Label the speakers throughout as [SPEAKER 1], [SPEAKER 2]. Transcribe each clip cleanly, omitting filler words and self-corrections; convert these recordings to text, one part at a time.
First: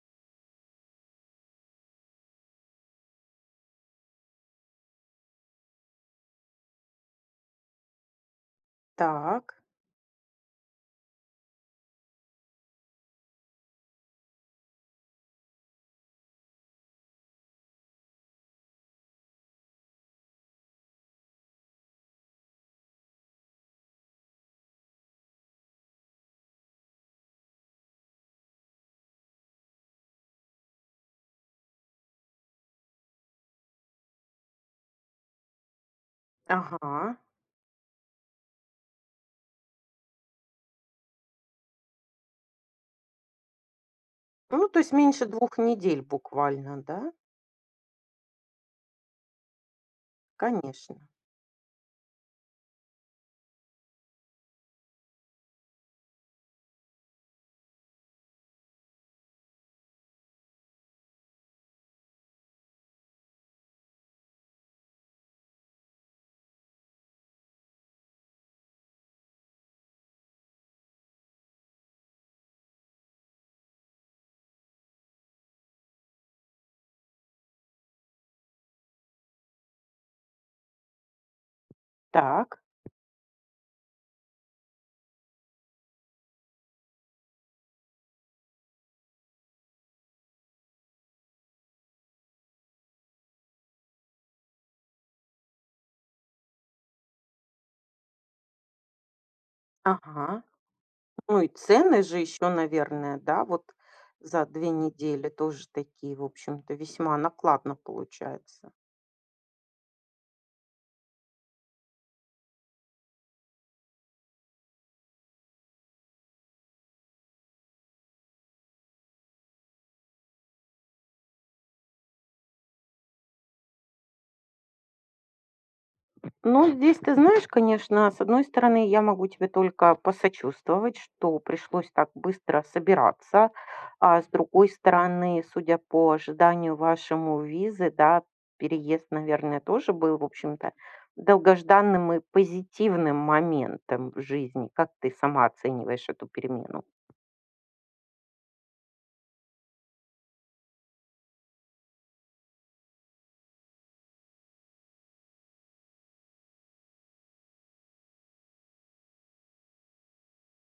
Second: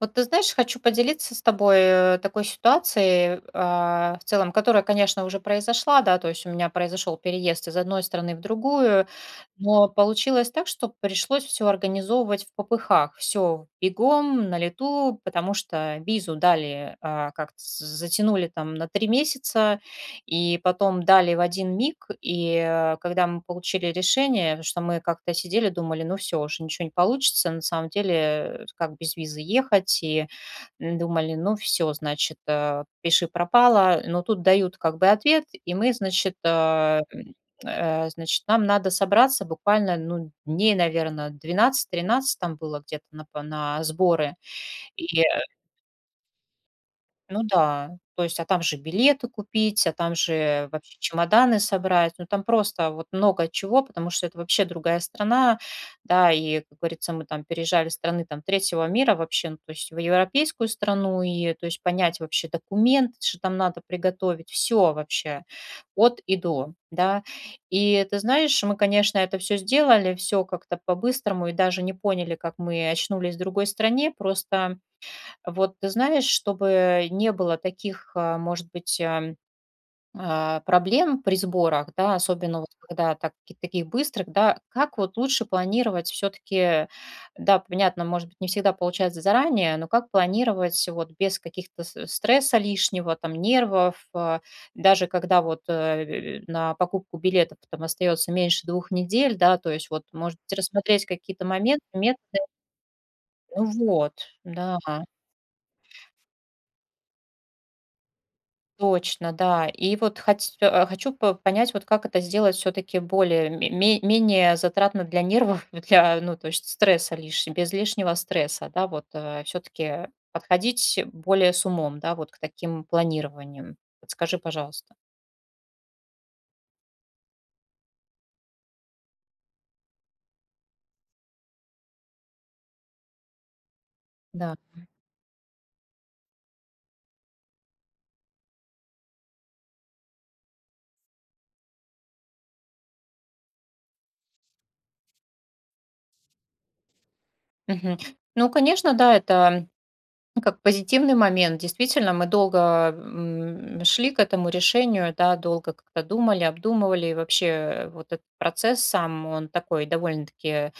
[SPEAKER 1] Вот ты знаешь, хочу поделиться с тобой такой ситуацией, в целом, которая, конечно, уже произошла, да, то есть у меня произошел переезд из одной страны в другую,
[SPEAKER 2] Так,
[SPEAKER 1] но получилось так, что пришлось все организовывать в попыхах, все бегом, на лету, потому что визу дали, как-то затянули там на 3 месяца, и потом дали в один миг, и, когда мы получили решение, потому что мы как-то сидели, думали, ну все, уже ничего не получится, на самом деле, как без визы ехать, и думали, ну все, значит, пиши пропало, но тут дают как бы ответ, и мы, значит,
[SPEAKER 2] ага.
[SPEAKER 1] значит, нам надо собраться буквально, ну, дней, наверное, 12-13 там было где-то на сборы,
[SPEAKER 2] Ну, то есть
[SPEAKER 1] и
[SPEAKER 2] меньше 2 недель буквально, да?
[SPEAKER 1] ну да, то есть, а там же билеты купить, а там же
[SPEAKER 2] Конечно.
[SPEAKER 1] вообще чемоданы собрать. Ну, там просто вот много чего, потому что это вообще другая страна, да, и, как говорится, мы там переезжали из страны там третьего мира вообще, ну, то есть в европейскую страну, и то есть понять вообще документы, что там надо приготовить, все вообще от и до, да. И ты знаешь, мы, конечно, это все сделали, все как-то по-быстрому, и даже не поняли, как мы очнулись в другой стране, просто вот ты знаешь, чтобы не было таких, а, может быть, ам, а, проблем при сборах, да,
[SPEAKER 2] Так,
[SPEAKER 1] особенно вот когда так, таких быстрых, да, как вот лучше планировать все-таки, да, понятно, может быть, не всегда получается заранее, но как планировать вот без каких-то стресса лишнего, там, нервов, даже когда вот на покупку билетов там остается меньше 2 недель, да, то есть вот,
[SPEAKER 2] ага.
[SPEAKER 1] может быть, рассмотреть
[SPEAKER 2] Ну
[SPEAKER 1] какие-то
[SPEAKER 2] и
[SPEAKER 1] моменты,
[SPEAKER 2] цены же
[SPEAKER 1] методы,
[SPEAKER 2] еще, наверное, да,
[SPEAKER 1] ну
[SPEAKER 2] вот
[SPEAKER 1] вот,
[SPEAKER 2] за две
[SPEAKER 1] да.
[SPEAKER 2] недели тоже такие, в общем-то, весьма накладно получается.
[SPEAKER 1] Точно, да. И вот хоть, хочу по понять, вот как это сделать все-таки более ме ме менее затратно для нервов, для, ну, то есть стресса лиш без лишнего стресса, да, вот, все-таки подходить более с умом, да, вот к таким планированиям. Подскажи, пожалуйста.
[SPEAKER 2] Ну, здесь ты знаешь, конечно, с одной стороны, я могу тебе только посочувствовать, что пришлось так быстро собираться. А с
[SPEAKER 1] Да.
[SPEAKER 2] другой стороны, судя по ожиданию вашему визы, да, переезд, наверное, тоже был, в общем-то, долгожданным и позитивным моментом в жизни. Как ты сама оцениваешь эту перемену?
[SPEAKER 1] Мгм. Ну, конечно, да, ну, как позитивный момент. Действительно, мы долго, шли к этому решению, да, долго как-то думали, обдумывали. И вообще, вот этот процесс сам, он такой довольно-таки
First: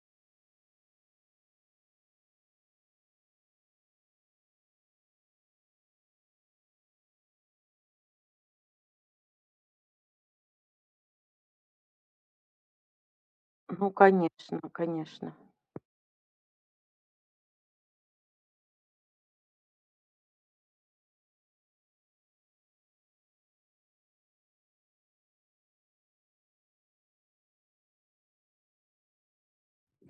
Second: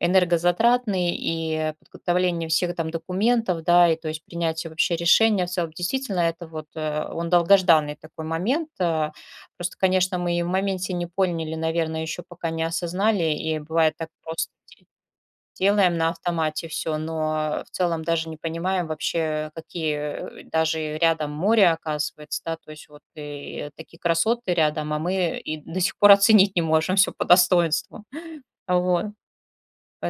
[SPEAKER 1] энергозатратный, и подготовление всех там документов, да, и то есть принятие вообще решения в целом. Действительно, это вот, он долгожданный такой момент. Просто, конечно, мы и в моменте не поняли, наверное, еще пока не осознали, и
[SPEAKER 2] Ну,
[SPEAKER 1] бывает так просто
[SPEAKER 2] конечно, конечно.
[SPEAKER 1] делаем на автомате все, но в целом даже не понимаем вообще, какие даже рядом море оказывается, да, то есть вот и такие красоты рядом, а мы и до сих пор оценить не можем все по достоинству. Вот,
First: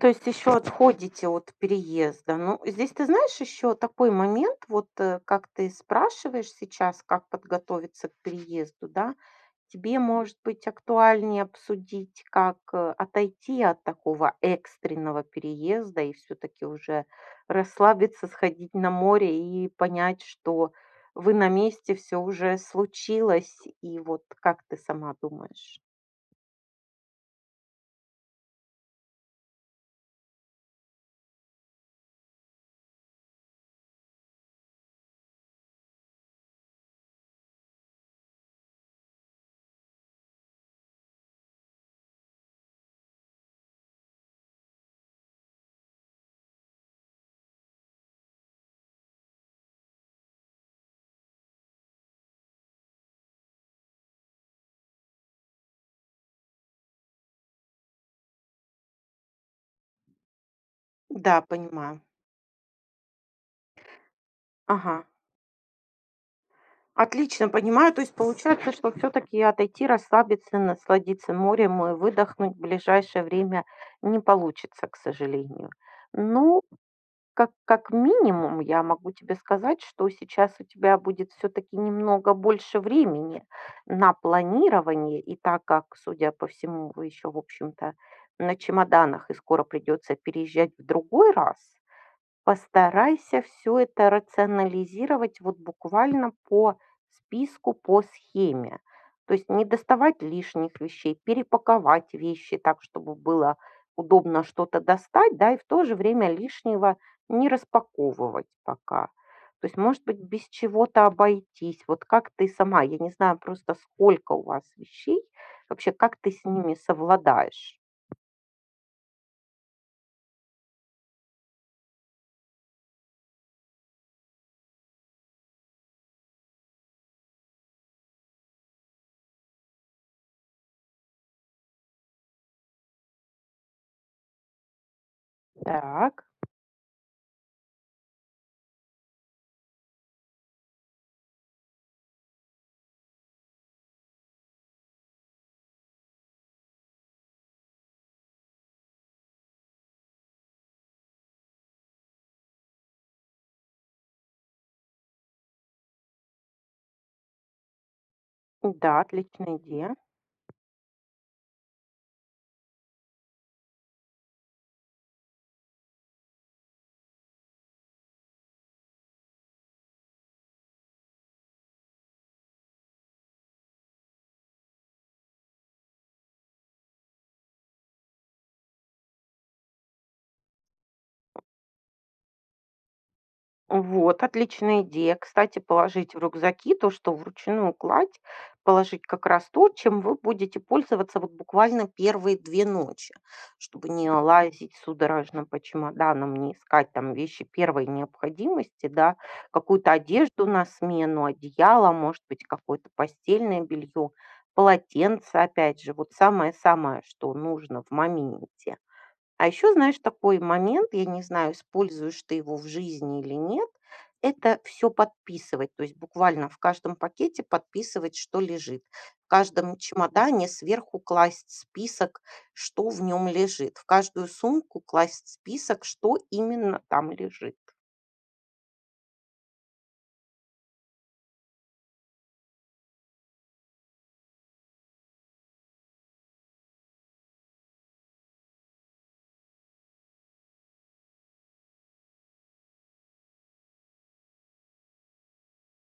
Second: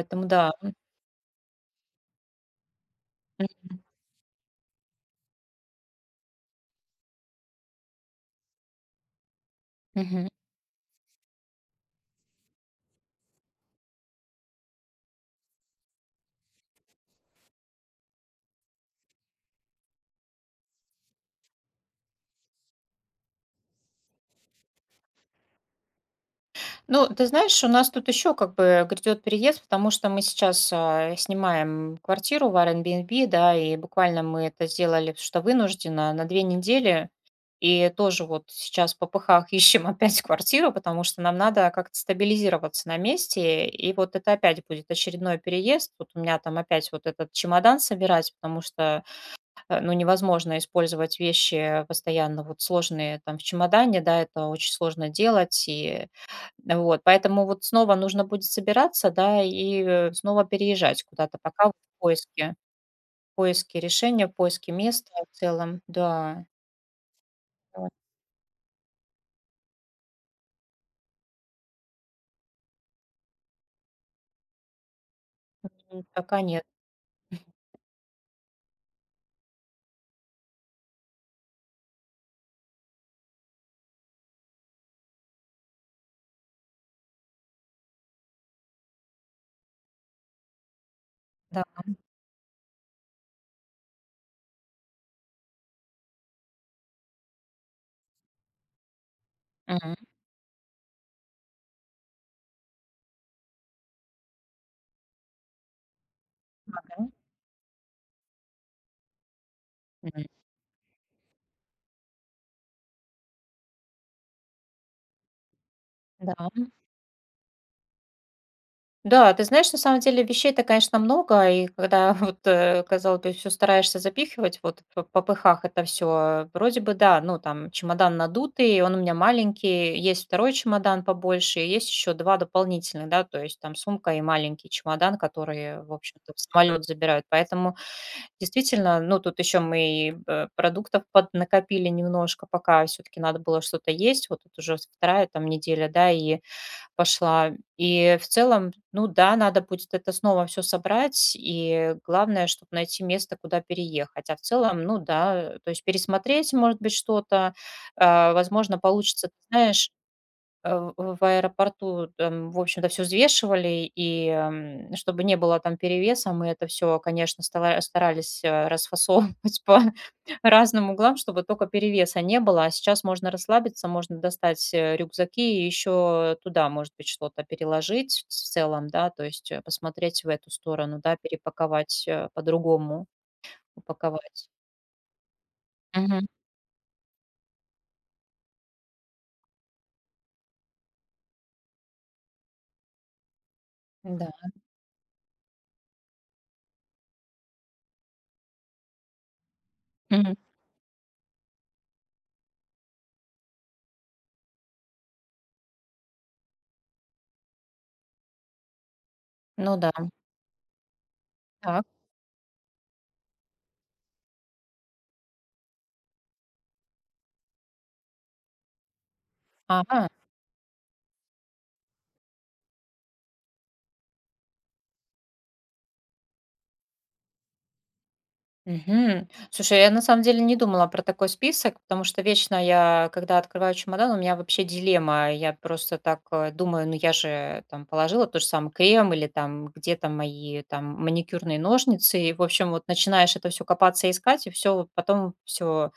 [SPEAKER 2] То есть
[SPEAKER 1] да.
[SPEAKER 2] еще отходите от переезда. Ну, здесь ты знаешь еще такой момент, вот как ты спрашиваешь сейчас, как подготовиться к переезду, да, тебе
[SPEAKER 1] М, мгм.
[SPEAKER 2] может быть актуальнее обсудить, как отойти от такого экстренного переезда и все-таки уже расслабиться, сходить на море и понять, что вы на месте, все уже случилось, и вот как ты сама думаешь?
[SPEAKER 1] Ну, ты знаешь, у нас тут еще как бы грядет переезд, потому что мы сейчас, снимаем квартиру в Airbnb, да, и буквально мы это сделали, потому что вынужденно, на 2 недели. И тоже вот сейчас в попыхах ищем опять квартиру, потому что нам надо как-то стабилизироваться на месте. И вот это опять будет очередной переезд. Вот у меня там опять вот этот чемодан собирать, потому что, ну, невозможно использовать вещи постоянно вот сложные там в чемодане, да, это очень сложно делать. И вот, поэтому вот снова нужно будет собираться, да, и снова переезжать куда-то,
[SPEAKER 2] Да,
[SPEAKER 1] пока вот
[SPEAKER 2] понимаю.
[SPEAKER 1] в поиске решения, в поиске
[SPEAKER 2] Ага.
[SPEAKER 1] места в целом, да.
[SPEAKER 2] Отлично
[SPEAKER 1] Вот,
[SPEAKER 2] понимаю. То есть получается, что все таки отойти, расслабиться, насладиться морем и выдохнуть в ближайшее время не получится, к сожалению.
[SPEAKER 1] пока
[SPEAKER 2] Ну,
[SPEAKER 1] нет,
[SPEAKER 2] как минимум, я могу тебе сказать, что сейчас у тебя будет все таки немного больше времени на планирование. И так как, судя по всему, вы еще, в общем-то, на чемоданах и скоро придется переезжать в другой раз,
[SPEAKER 1] да.
[SPEAKER 2] постарайся все это рационализировать вот буквально по списку, по схеме. То есть не
[SPEAKER 1] Мгм.
[SPEAKER 2] доставать лишних вещей, перепаковать вещи так, чтобы было удобно что-то достать, да, и в то же время лишнего
[SPEAKER 1] Да.
[SPEAKER 2] не распаковывать пока. То есть, может быть,
[SPEAKER 1] Мгм.
[SPEAKER 2] без чего-то обойтись. Вот как ты сама, я не знаю просто, сколько у вас вещей, вообще как ты
[SPEAKER 1] Да.
[SPEAKER 2] с ними совладаешь?
[SPEAKER 1] Да, ты знаешь, на самом деле вещей-то, конечно, много, и когда вот, казалось бы, всё стараешься запихивать, вот по пыхах это все вроде бы да, ну, там чемодан надутый, он у меня маленький, есть второй чемодан побольше, и есть еще 2 дополнительных, да, то есть там сумка и маленький чемодан, которые, в
[SPEAKER 2] Так.
[SPEAKER 1] общем-то, в самолет забирают. Поэтому действительно, ну, тут еще мы и, продуктов поднакопили немножко, пока все-таки надо было что-то есть. Вот тут уже вторая там неделя, да, и пошла. И в целом, ну да, надо будет это снова все собрать, и главное, чтобы найти место, куда переехать. А в целом, ну да, то есть пересмотреть, может быть, что-то, возможно,
[SPEAKER 2] Да,
[SPEAKER 1] получится, ты
[SPEAKER 2] отличная
[SPEAKER 1] знаешь
[SPEAKER 2] идея.
[SPEAKER 1] в аэропорту там, в общем-то, все взвешивали, и, чтобы не было там перевеса, мы это все, конечно, стала старались, расфасовывать по разным углам, чтобы только перевеса не было. А сейчас можно расслабиться, можно достать, рюкзаки и еще туда, может быть, что-то переложить в целом, да, то есть, посмотреть в эту сторону, да, перепаковать, по-другому,
[SPEAKER 2] Вот,
[SPEAKER 1] упаковать.
[SPEAKER 2] отличная идея. Кстати, положить в
[SPEAKER 1] Мгм.
[SPEAKER 2] рюкзаки то, что вручную кладь, положить как раз то, чем вы будете пользоваться вот буквально первые 2 ночи, чтобы не
[SPEAKER 1] Да.
[SPEAKER 2] лазить судорожно по чемоданам, не искать там вещи первой необходимости, да, какую-то
[SPEAKER 1] Мгм.
[SPEAKER 2] одежду на смену, одеяло, может быть, какое-то постельное белье, полотенце, опять же, вот самое-самое, что нужно в моменте. А еще,
[SPEAKER 1] Ну да.
[SPEAKER 2] знаешь, такой момент, я не знаю,
[SPEAKER 1] Так.
[SPEAKER 2] используешь ты его в жизни или нет, это все подписывать, то есть буквально в каждом пакете подписывать, что лежит. В каждом
[SPEAKER 1] Ага.
[SPEAKER 2] чемодане сверху класть список, что в нем лежит. В каждую сумку класть список, что именно там лежит.
[SPEAKER 1] Мгм. Слушай, я на самом деле не думала про такой список, потому что вечно я, когда открываю чемодан, у меня вообще дилемма. Я просто так думаю, ну я же там положила тот же самый крем или там где там мои там маникюрные ножницы. И, в общем, вот начинаешь это все копаться, искать, и все, потом все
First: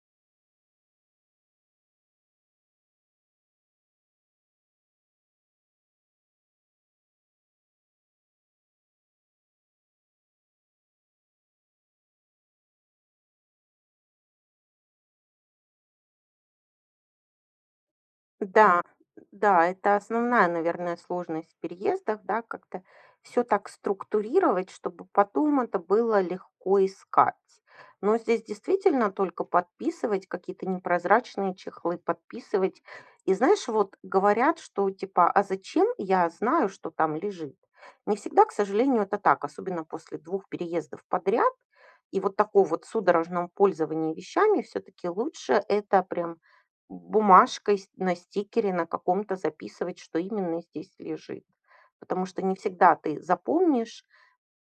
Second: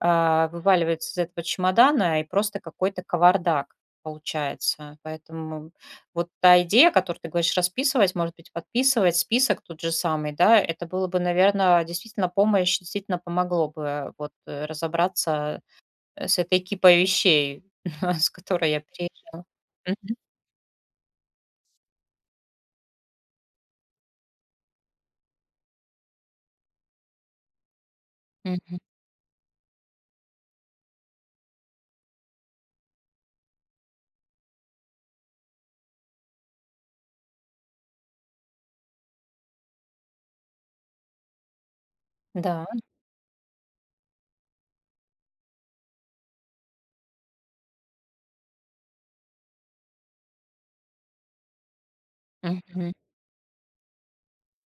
[SPEAKER 1] вываливается из этого чемодана, и просто какой-то кавардак получается. Поэтому вот та идея, которую ты говоришь, расписывать, может быть, подписывать список тот же самый, да, это было бы, наверное, действительно помощь, действительно помогло бы вот разобраться с этой кипой вещей, с которой я
[SPEAKER 2] Да,
[SPEAKER 1] приезжала.
[SPEAKER 2] да, это
[SPEAKER 1] Мгм.
[SPEAKER 2] основная, наверное, сложность в переездах, да, как-то все так структурировать, чтобы потом это было легко искать. Но здесь
[SPEAKER 1] Мгм.
[SPEAKER 2] действительно только подписывать какие-то непрозрачные чехлы, подписывать. И знаешь, вот говорят, что типа, а зачем я знаю, что там лежит? Не всегда, к сожалению, это так, особенно после двух переездов подряд. И вот
[SPEAKER 1] Да.
[SPEAKER 2] такого вот судорожного пользования вещами все-таки лучше это прям бумажкой, на стикере, на каком-то записывать, что именно здесь лежит. Потому что не
[SPEAKER 1] Мгм.
[SPEAKER 2] всегда ты запомнишь,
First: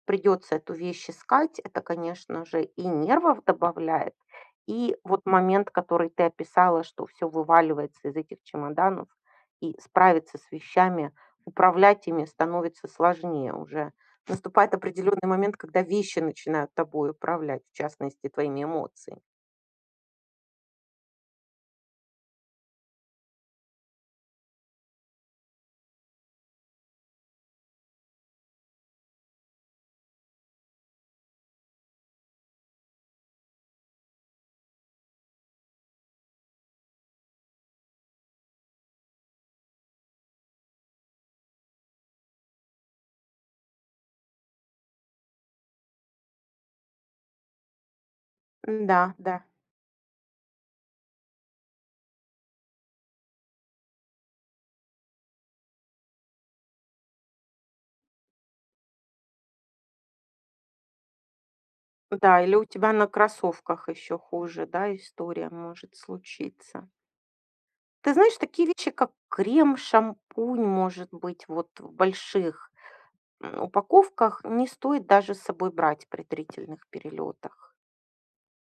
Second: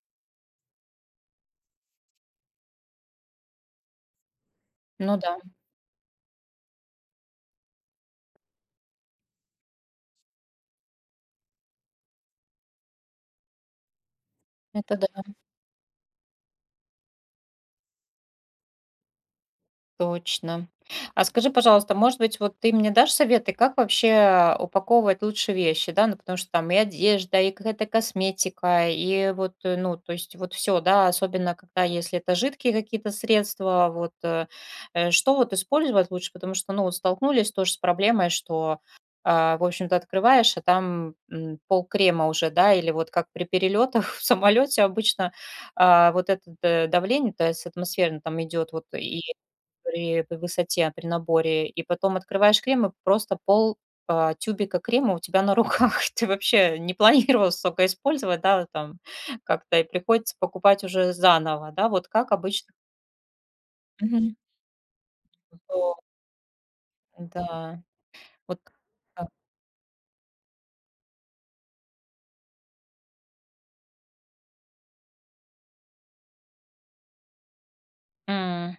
[SPEAKER 2] придется эту вещь искать. Это, конечно же, и нервов добавляет. И
[SPEAKER 1] Ну
[SPEAKER 2] вот
[SPEAKER 1] да,
[SPEAKER 2] момент, который ты описала, что все вываливается из этих чемоданов, и справиться с вещами, управлять ими становится сложнее уже. Наступает
[SPEAKER 1] это да.
[SPEAKER 2] определенный момент, когда вещи начинают тобой управлять, в частности, твоими эмоциями.
[SPEAKER 1] Точно. А скажи, пожалуйста, может быть, вот ты мне дашь советы, как вообще упаковывать лучше вещи, да, ну, потому что там и одежда, и какая-то косметика, и вот, ну, то есть вот все, да, особенно когда, если это жидкие какие-то средства, вот, что вот использовать лучше, потому что, ну, вот столкнулись тоже с проблемой, что, в общем-то, открываешь, а там пол крема уже, да, или вот как при перелетах в самолете обычно вот это давление, то есть атмосферно там идет, вот,
[SPEAKER 2] Да,
[SPEAKER 1] и
[SPEAKER 2] да.
[SPEAKER 1] при высоте, при наборе, и потом открываешь крем, и просто пол, тюбика крема у тебя на руках. Ты вообще не планировал столько использовать, да, там как-то, и приходится покупать уже заново, да, вот как
[SPEAKER 2] Да, или у
[SPEAKER 1] обычно.
[SPEAKER 2] тебя на кроссовках еще
[SPEAKER 1] Мгм.
[SPEAKER 2] хуже, да, история может
[SPEAKER 1] Вот,
[SPEAKER 2] случиться.
[SPEAKER 1] да,
[SPEAKER 2] Ты знаешь,
[SPEAKER 1] вот
[SPEAKER 2] такие вещи, как
[SPEAKER 1] как.
[SPEAKER 2] крем, шампунь, может быть, вот в больших упаковках не стоит даже с собой брать при длительных перелетах.
[SPEAKER 1] М,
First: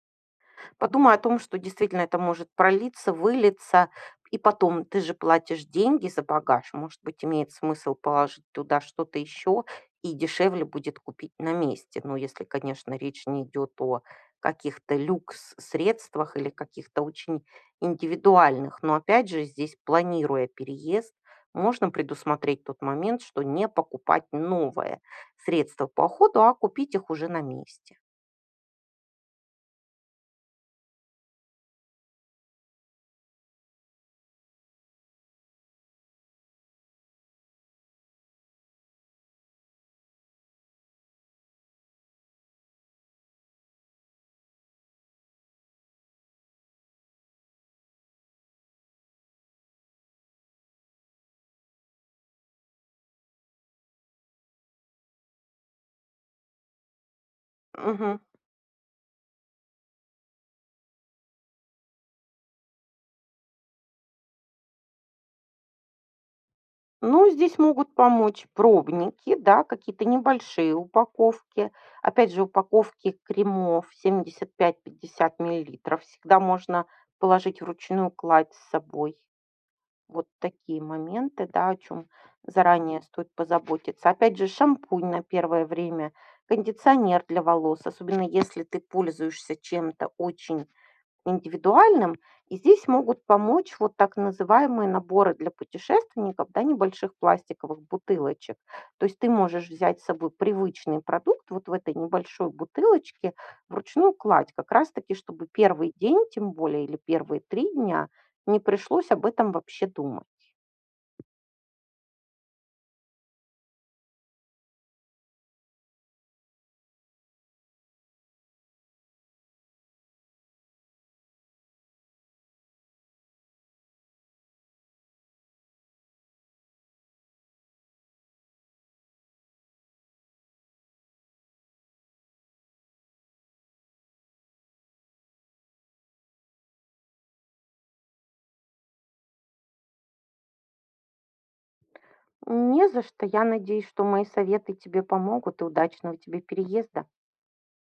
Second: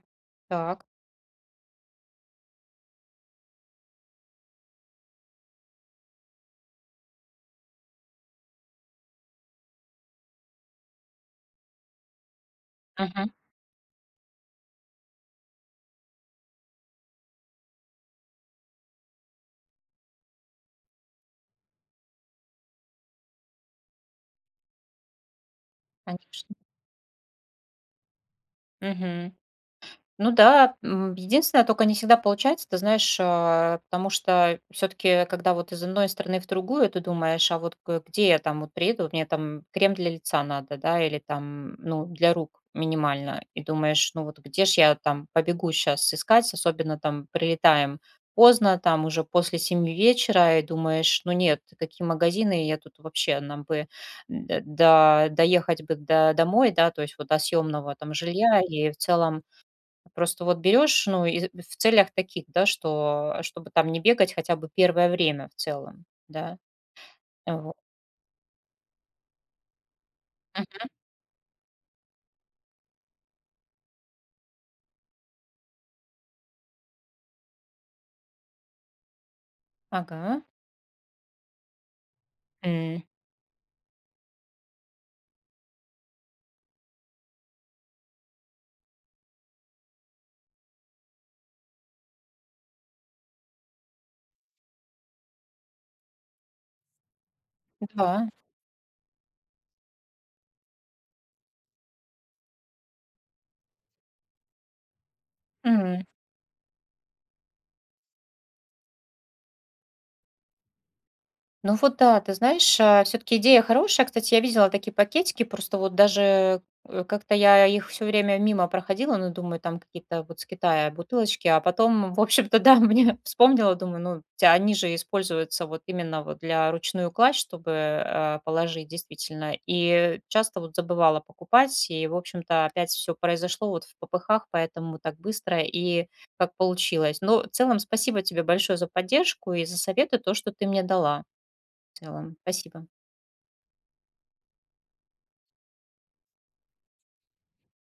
[SPEAKER 1] так.
[SPEAKER 2] Подумай о том, что действительно это может пролиться, вылиться. И потом, ты же платишь деньги за багаж. Может быть, имеет смысл положить туда что-то еще и дешевле будет купить на месте. Ну, если, конечно, речь
[SPEAKER 1] Мгм.
[SPEAKER 2] не идет о каких-то люкс-средствах или каких-то очень индивидуальных. Но опять же, здесь, планируя переезд, можно предусмотреть тот момент, что не покупать новое средство по уходу, а
[SPEAKER 1] Конечно.
[SPEAKER 2] купить их уже на месте.
[SPEAKER 1] Мгм. Ну да, единственное, только не всегда получается, ты знаешь, потому что все таки когда вот из одной страны в другую, ты думаешь: «А вот г где я там вот приеду? Вот мне там крем для лица надо, да, или там, ну, для рук минимально». И думаешь: «Ну вот где ж я там побегу сейчас искать?» Особенно там прилетаем поздно, там уже после 7 вечера, и думаешь: «Ну нет, какие магазины? Я тут вообще нам бы д до доехать бы до домой, да, то есть вот до съемного там
[SPEAKER 2] Мгм.
[SPEAKER 1] жилья». И в целом просто вот берешь, ну, и в целях таких, да, что, чтобы там не бегать хотя бы первое время в целом, да.
[SPEAKER 2] Ну, здесь
[SPEAKER 1] Во
[SPEAKER 2] могут помочь пробники, да, какие-то небольшие
[SPEAKER 1] мгм.
[SPEAKER 2] упаковки. Опять же, упаковки кремов 75/50 мл всегда можно положить вручную кладь с собой. Вот
[SPEAKER 1] Ага.
[SPEAKER 2] такие моменты, да, о чем заранее
[SPEAKER 1] М,
[SPEAKER 2] стоит позаботиться. Опять же, шампунь на первое время, кондиционер для волос, особенно если ты пользуешься чем-то очень индивидуальным. И здесь могут помочь вот так называемые наборы для путешественников, да, небольших пластиковых
[SPEAKER 1] да.
[SPEAKER 2] бутылочек. То есть ты можешь взять с собой привычный продукт вот в этой небольшой бутылочке, вручную кладь, как раз-таки, чтобы первый
[SPEAKER 1] М.
[SPEAKER 2] день, тем более, или первые 3 дня не пришлось об этом вообще думать.
[SPEAKER 1] Ну вот да, ты знаешь, все таки идея хорошая. Кстати, я видела такие пакетики, просто вот даже, как-то я их все время мимо проходила, ну, думаю, там какие-то вот с Китая бутылочки, а потом, в общем-то, да, мне вспомнила, думаю, ну, те они же используются вот именно вот для ручную кладь, чтобы, положить действительно. И часто вот забывала покупать, и, в общем-то, опять все произошло вот в попыхах, поэтому так быстро и как получилось. Но в целом спасибо тебе большое за поддержку и за советы, то, что ты мне дала. В целом.
[SPEAKER 2] Не
[SPEAKER 1] Спасибо.
[SPEAKER 2] за что. Я надеюсь, что мои советы тебе помогут и удачного тебе переезда.